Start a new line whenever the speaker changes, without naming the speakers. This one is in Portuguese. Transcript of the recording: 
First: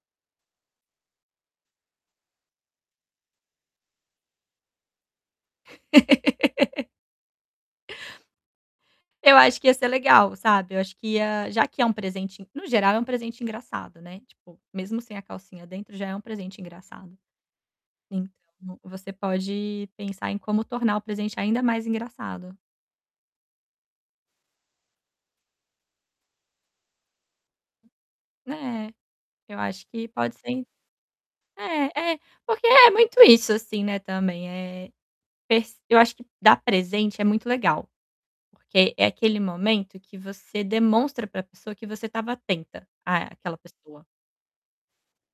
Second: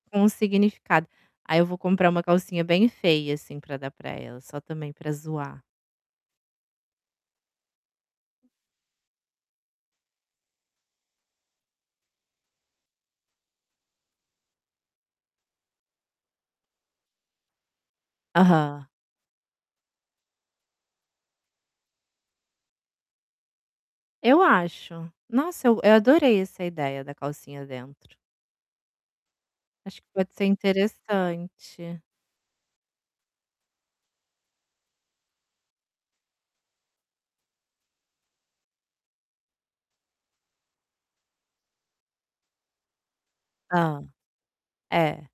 Um significado ai eu vou comprar uma calcinha bem feia, assim, para dar para ela, só também para zoar.
Eu acho que ia ser legal, sabe, eu acho que ia já que é um presente, no geral é um presente engraçado, né, tipo, mesmo sem a calcinha dentro já é um presente engraçado. Então,
Aham.
você pode pensar em como tornar o presente, ainda, mais engraçado.
Eu acho, nossa, eu eu adorei essa ideia da calcinha dentro.
É, eu acho
Acho que
que
pode
pode
ser
ser
interessante.
é é, porque é muito isso, assim, né, também é pes eu acho que dar presente é muito legal, porque é aquele momento que você demonstra para a pessoa, que você estava atenta àquela
Hã,
pessoa.
é.